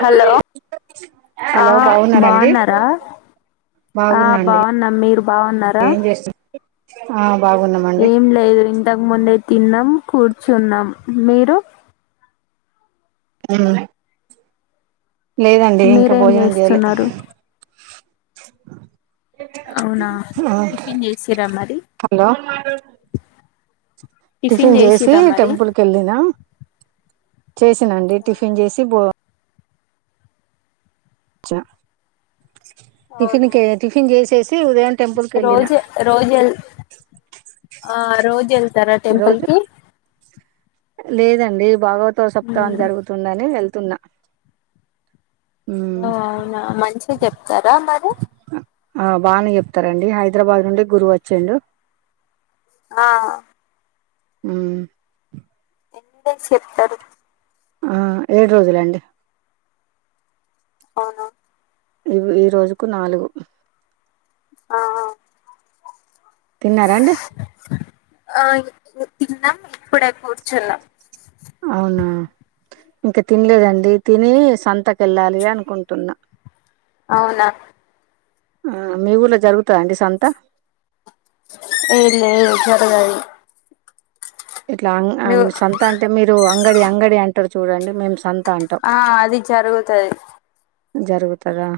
Hello ఆ hello బాగున్నారండి బాగున్నారా అ బాగున్నాండి బాగున్న మీరు బాగున్నారా ఏం చేస్తు ఆ బాగున్నామండి ఏం లేదు ఇంతకుముందు తిన్నం కూర్చున్నం మీరు ఉమ్ లేదండి ఇంకా మీరేం భోజనం చేయలే చేస్తున్నారు అవునా ఆ టిఫిన్ చేసిరా మరి హలో టిఫిన్ జేసి చేసిరా మరి టెంపుల్ కెళ్ళినా. చేసినా అండి టిఫిన్ జేసి బో చా టిఫిన్ అవునా టిఫిన్ చేసే రోజు రోజు వెల్ ఆ రోజు వెళ్తారా టెంపుల్ రోజు కి లేదండి బాగా సప్తాం ఉమ్ జరుగుతుందని వెళ్ తున్నా ఓ అవునా మంచిగా చెప్తారా మరి ఆ బాగానే చెప్తారండి హైదరాబాద్ నుండి గురువు వచ్చాండు ఆ అ ఎందు చెప్తాడు ఆ ఏడు రోజులండి అవును ఇ ఈ రోజుకు నాలుగు ఆ తిన్నారాండి ఆ తిన్నాం ఇప్పుడే కూర్చున్నాం అవునా ఇంకా తినలేదండి తిని సంతక వెళ్ళాలి అనుకుంటున్నా అవునా ఆ మీ ఊలో జరుగుతా అండి సంత ఏ లే చరగాయి ఇట్లా అ సంత అంటే మీరు అంగడి అంగడి అంటారు చూడండి మేం సంత అంటాం ఆ అది జరుగుతుది జరుగుతారా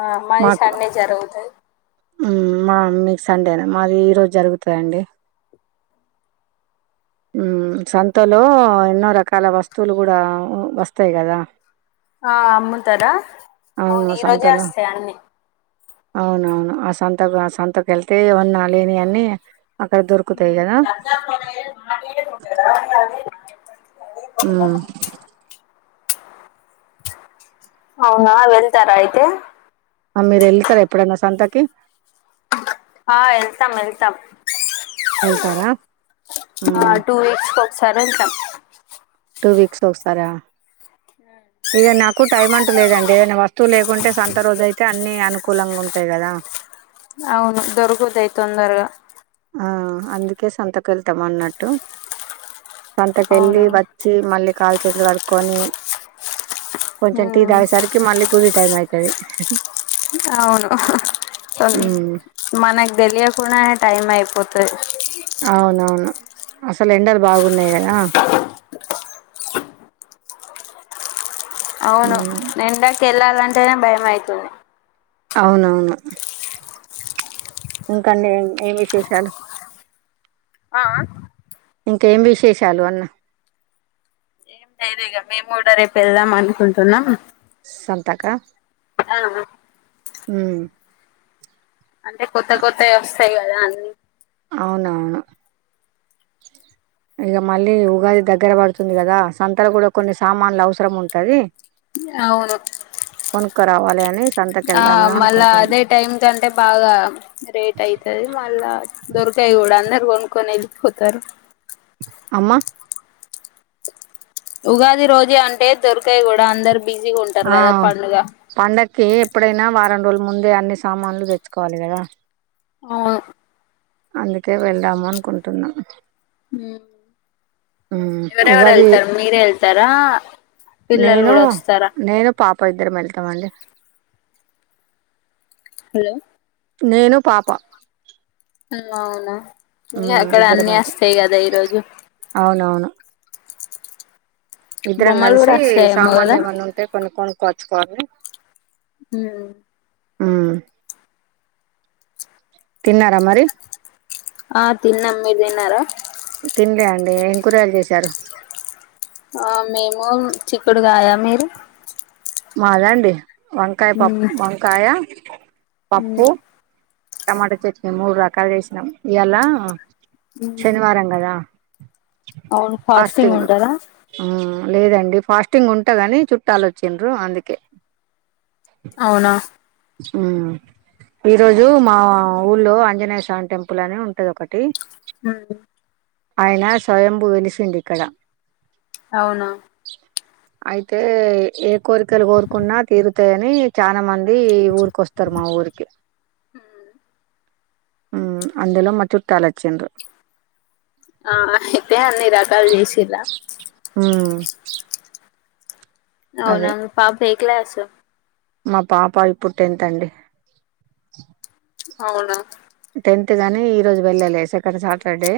ఆ అ మారి సం జరువుతుంది మా మీకు సండేనే మాది ఈరోజు జరుగుతాయండి సంతలో ఎన్నో రకాల వస్తువులు కూడా వస్తాయి కదా ఆ అమ్ముతారా అవును ఈ రోజే వస్తాయి అన్ని అవునవును ఆ సంతకు ఆ సంతకు వెళ్తే ఏమన్నా లేని అని [inaudible] [inaudible] మ్ అవునా వెళ్తారా అయితే ఆ మీరు వెళతారా ఎప్పుడైన్నా సంతకి ఆ వెళ్తాం వెళ్తాం వెళ్తారా టూక్స్ [unintelligible] టూ వీక్స్ ఒకసారా, ఇక నాకు టైం అంటూ లేదండి ఏదైనా వస్తువు లేకుంటే సొంత రోజ అయితే అన్నీ అనుకూలంగా ఉంటాయి కదా అవును దొరుకుతయి తొందరగా ఆ అందుకే సంతకు వెళ్తాం అన్నట్టు సంతకి వెళ్లి అవునా వ చ్చి మళ్ళీ కాలు చేతులు కడుకొని కొంచెం టీ ఉమ్ తాగే సరికి మళ్ళీ కుడి టైమ్ అయి తది అవును ఉమ్ మనక్ తెలియకుండానే టైం అయిపోతది అవునవును అసలు ఎండలు బాగున్నాయి కదా అవును ఉమ్ ఎండ కెళ్ళాలంటేనే భయం అయితుంది అవునవును ఇంకాండి ఏం ఏం విశేషాలు ఆ ఆ ఇంకేం విశేషాలు అన్న లేదిగా మేము కూడా రేపు వెళ్దాం అనుకుంటున్నాం సంతకా ఆ ఆ మ్మ్ అంటే కొత్త కొత్తయి వస్తాయి కదా అన్ని అవున ఇగా మళ్ళీ ఉగాది దగ్గర పడుతుంది కదా సంతలు కూడా కొన్ని సామాన్లు అవసరం ఉంటది అవును కొనుక్కరావాలి అని ఆ సంతకెళ్దాము మళ్ళా అనుకుంటున్నా అదే టైం కంటే బాగా రేట్ అయితది మళ్ళా దొరకాయ్ గూడ అందరు కొనుక్కొని వెళ్ళిపోతారు అమ్మా ఉగాది రోజు అంటే దొరకాయి కూడా అందరు బిజీగా ఉంటారు కదా పండుగ ఏ ఎప్పుడైనా వారం రోజుల ముందే అన్ని సామాన్లు తెచ్చుకోవాలి కదా అవును అందుకే వెళ్దాము అనుకుంటున్నాం మ్ ఎవరెవరు ఉగాది వెళ్తారు మీరే వెళ్తారా పిల్లలు నేను కూడా వస్తారా నేను పాప ఇద్దరం వెళ్తామండి హలో నేను పాపా ఉమ్ అవున ఇగ అక్కడ ఇద్దరం అన్నీ వెళ్తాం వస్తాయి కదా ఈరోజు అవునవును ఇద్దరం బొమ్మలు కూడా కలిసి వస్తాయేమో సామాన్లు కదా ఏమన్నా ఉంటే కొన్ని కొను పచ్చి పన్ని ఉమ్ ఉమ్ తిన్నారా మరి ఆ తిన్నాం మీరు తిన్నారా తినలే అండి ఏం కూరలు చేశారు ఆ మేము చిక్కుడు కాయా మీరు మాదా అండి వంకాయ పప్ ఉమ్ వంకాయ పప్పు టమాటా చట్నీ మూడు రకాలు చేసినాం ఇయాల ఉమ్ శనివారంగాదా అవును ఫాస్టింగ్ ఉంటదా మ్మ్ లేదండి ఫాస్టింగ్ ఉంటా కాని చుట్టాలు వచ్చండ్రు అందుకే అవునా ఉ ఈరోజు మా ఊళ్లో ఆంజనేయ స్వామి టెంపుల్ అని ఉంటది ఒకటి హ అండి అయినా స్వయంభు వెలిసిండిక్కడ అవునా అయితే ఏ కోరికలు కోరుకున్నా తీరుతాయని చానా మంది ది ఊరికి వస్తారు మా ఊరికి ఆ అందులో మా చుట్టాలు వచ్చిండు ఆ అయితే అన్నీరాకల్ చేసిం ఇలా ఆ అవునా పాప్ ఏ క్లాసు మా పాప ఇప్పుడు టెన్త్ అండి అవునా టెన్త్ గాని ఈరోజు వెళ్ళలే సెకండ్ సాటర్డే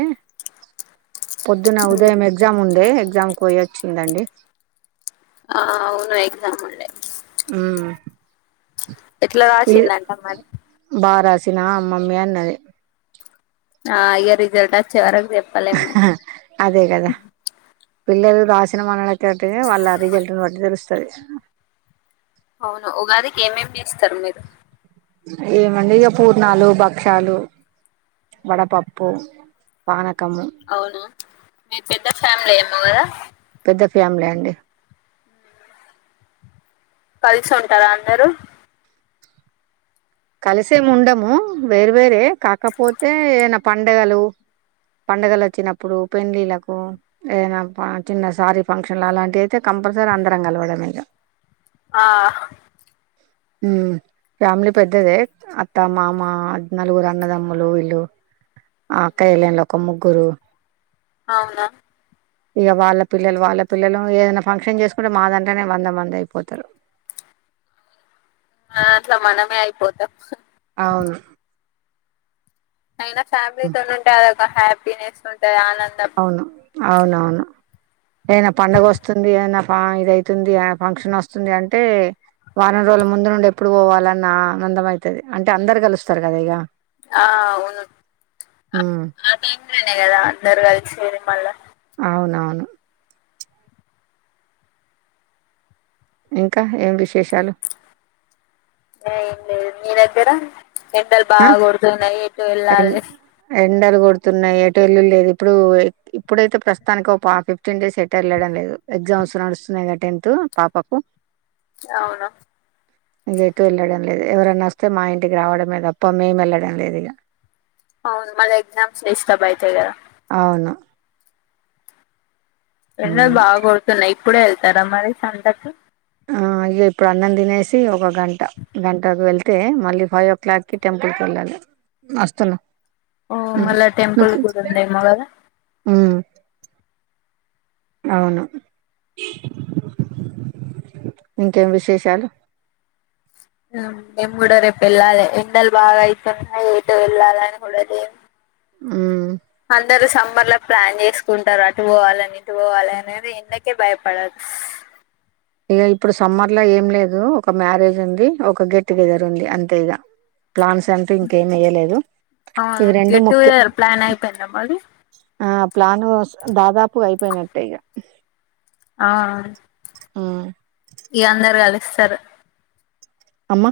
పొద్దున ఉదయం ఎగ్జామ్ ఉండే ఎగ్జామ్ కి పోయి వచ్చిందండి ఆ అవును ఎగజామ్ ఉండే హ్మ్ ఎట్లా రాసిందంటమ్ మరి చ్చిన అమ్మమ్మ అన్నది ఆ ఇగ రిజల్ట్ అచ్చే వర [unintelligible] అదే గదా పిల్లలు రాసిన [unintelligible] టినే వాళ్ళ రిజల్ట్ ను బట్టి తెలుస్ తది అవును ఉగాదికి ఏమేం చేస్తరు మిరు ఏమన్నా ఇగ పూర్ణాలు భక్షలు వడపప్పు పాన అవునా మీదు పెద్ద ఫ్యామిలీ ఏమో గద ద ఫ్యామిలీ అండి కలిసి ఉంటర మిరు కలిసేము ఉండము వేరు వేరే కాకపోతే ఏై పండగలు కలిసేముండము వేరు వేరే కాకపోతే ఏదైనా పండగలు పండుగలచ్చినప్పుడు పెండ్లిలకు ఏదనా చిన్న సారి ఫంక్షన్లు అలాంటి అయితే కంపల్సరీ అందరం కలవడమే ఇగ ఆ హ్మ్ ఫ్యామి [unintelligible] పెద్దదే అత్త మామ నలుగురు అన్నదమ్ములు వీళ్ళు ఆక్కజెల్లెల్లోక ముగ్గురు అవునా ఇగ వాళ్ళ పిల్లలు వాళ్ళ పిల్లలు ఏదనా ఫంక్షన్ చేసుకుంటే మాదంటనే వంద మంది అయిపోతరు ఆ అట్లా మనమే అయిపోతం అవును అయినా ఉమ్, ఫ్యామిలీతో నుంటే అదొ అ హ్యాపీనెస్ ఉంటదా అని అవును అవునవును ఎదైనా పండగ వస్తుంది ఏదన్న ప ఇదయితుంది ఫంక్షన్ వస్తుందీ అంటే వారం రోజుల ముందు నుండి ఎప్పుడు పోవాలన్న ఆనందం అయితది అంటే అందరు కలుస్తరు కదా ఇగ ఆ అవును ఉమ్ [unintelligible] గదా అందరు గల్ ఇది మల్ల అవునవును ఇంకా ఏం విశేషం ఏం లేదు మీర్ పరా ఎండల్ ఆ బాగా గొడుతున్నై ఎటు ఎన్ వెళ్లాలనిలేదు ఎండలు గొడుతున్నయి ఎటువల్ లేదు ఇప్పుడు ఇప్పుడైతే ప్రస్తుతానికి ఒక ఫిఫ్టీన్ డేస్ ఎటు వెళ్ళడం లేదు ఎగ్జామ్స్ నడుస్తున్నాయి కదా టెన్త్ పాపకు అవునా [unintelligible] ఎటు వెళ్ళడం లేదు ఎవరనా వస్తే మా ఇంటికి రావడమే త ప్ప మే మల్లడంలేదిగ అవును మల్ ఎగసామ్స్ డిస్టర్బ్ అయితయి గదా అవును ఎండలు ఉమ్. బాగా గొడుతున్నయి ఇప్పుడు వెళ్తారా మరి సంతకు ఇ ఇప్పుడు అన్నం తినేసి ఒక గంట గంటకు వెళ్తే మళ్ళీ ఫైవ్ ఓ క్లాక్కిి టెంపుల్కి వెళ్ళాలి వస్తున్నా ఓ ఉమ్. మళ నువ్వు టెంపల్ తి- గుడుంది కదా ఉమ్, అవును ఇంకేం విశేషాలు నిమ్డో రేపు ఎళ్ల్ాల ఎందల్ బాగాయితున్నా ఏయి వెల్ాలానిడది ఉమ్ అందరు సబర్ లో ప్లాన్ చేసుకుంటారు అటు పోవాలని ఇటు పోవాలి అనేది ఎన్నకే భయపడదు ఇక ఇప్పుడు సమ్మర్ లో ఏం లేదు ఒక మ్యారేజ్ ఉంది ఒక ఒక గెట్ టుగెదర్ ఉంది అంత ఇగా ప్లాన్స్ అంటూ ఇంకేం ఇయలేదు అవును ఇవి రెండు గెట్ ముఖ్యం టుగెదర్ ప్లాన్ అయిపోయిందా మరి ఆ ప్లాను దాదాపు అయిపోయినట్టే ఇక ఆ ఇ అందరు కలిస్తారు అమ్మా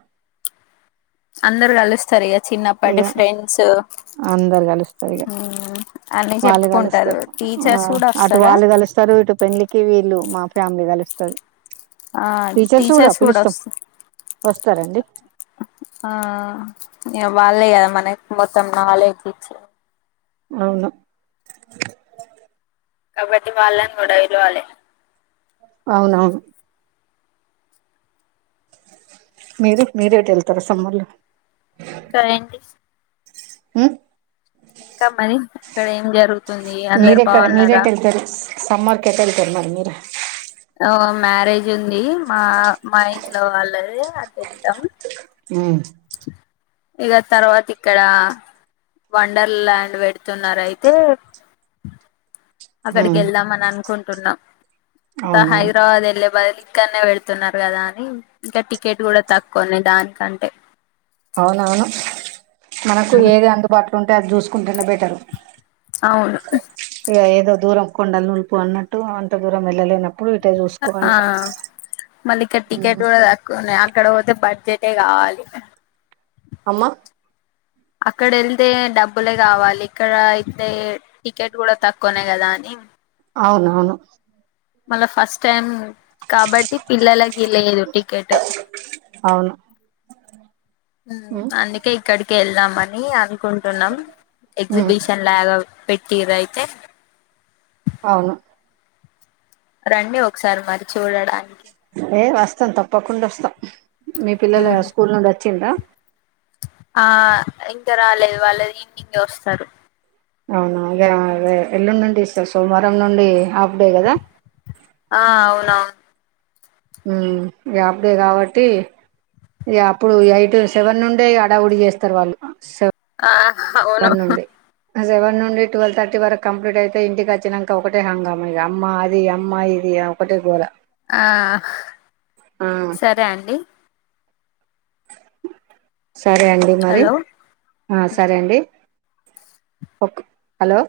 అందరు కలుస్తారు ఈగ ఇక అందరు కలుస్తారు ఇక అన్ని వాళ్ళు చెప్పుకుంటారు కలుస్తారు ఆ టీచర్స్ కూడా అటు వస్తారా వాళ్ళు కలుస్తారు ఇటు పెళ్లికి వీళ్ళు మా ఫ్యామిలీ కలుస్తుంది ఆ టీచర్స్ కూడా వస్తాయి వస్తారండి వాళ్ే కదా మనకి మొత్తం నాలేజ్ ఇచ్చ అవును కబడ్డీ వాళ్ళని కూడా ఇలువాలి అవునవును మీరు మీరేటి వెళ్తారా సమ్మళ్ళు ఇంకా ఏంటి హమ్ ఇంకా మరి ఇక్కడ ఏం జరుగుతుంది అందరు బాగున్నారా కేటాన్కర్ మ మీరా ఓ మ్యారేజ్ ఉంది మా మా ఇంట్లో వాళ్ళది ఉమ్ ఇక తర్వాత ఇక్కడ వండర్ ల్యాండ్ పెడుతున్నారు అయితే అక్కడికి ఉమ్ వెళ్దాం అని అనుకుంటా ఉనమ్ ఇంత అవునా హైదరాబాద్ ఎల్ బ ఇక్కనే వెళతున్నారు కదా అని ఇంకా టికెట్ కూడా తక్కువయి దానికంటే అవున అవును మనకు ఏది అందుబాటులో ఉంటే అది చూసుకుంటేనే బెటర్ అవును ఇ ఏదో దూరం కొండాలి నులుపు అన్నట్టు అంత దూరం వెళ్ళలేనప్పు ఆ మల్ల ఇక్కడ టికెట్ ఉమ్, కూడా తక్కువన్నాయి అక్కడ వోతే బ డ్జెటే కావాలి అమ్మా అక్కడ ఎళ్తే డబ్బులే కావాలి ఇక్కడ అయితే టికెట్ కూడా తక్కువనే కదా అని అవునవును మల్ల ఫస్ట్ టైమ్ కాబట్టి పిల్లలకి లేదు టికెట్ అవును ఉమ్ అందుకే ఇక్కడికి ఎల్దామ నీ అను కుంటున్నాం ఉమ్, ఎగ్జిబిషన్ లాగా పె ట్టీరు అయితే అవును రండి ఒకసారి మరి చ్ ఏ వస్తాం తప్పకుండా వస్తాం మీ పిల్లలు స్కూల్ నుండి వ చ్చిండ్రా ఆ ఇంకా రాలేదు వాళ్ళు ఈవినింగే వస్తారు అవునా అదేదే ఎల్లుండి నుండి ఇస్తారు సోమవారం నుండి హాఫ్ డే కదా ఆ అవునవు ఉమ్ ఇగ ఆఫ్ డే కాబట్టి అప్పుడు ఎయిట్ సెవెన్ నుండే అడావుడి చేస్తారు వాళ్ళు సె ఆ అవును సెవెన్ నుండి టువెల్వ్ థర్టీ వరకు కంప్లీట్ అయితే ఇంటికి వచ్చినంక ఒకటే హంగామా ఇఇ అమ్మ అది అమ్మా ఇది ఒకటే గోలా ఆ సరే అండి సరే అండి మరి హలో ఆ సరే అండి హలో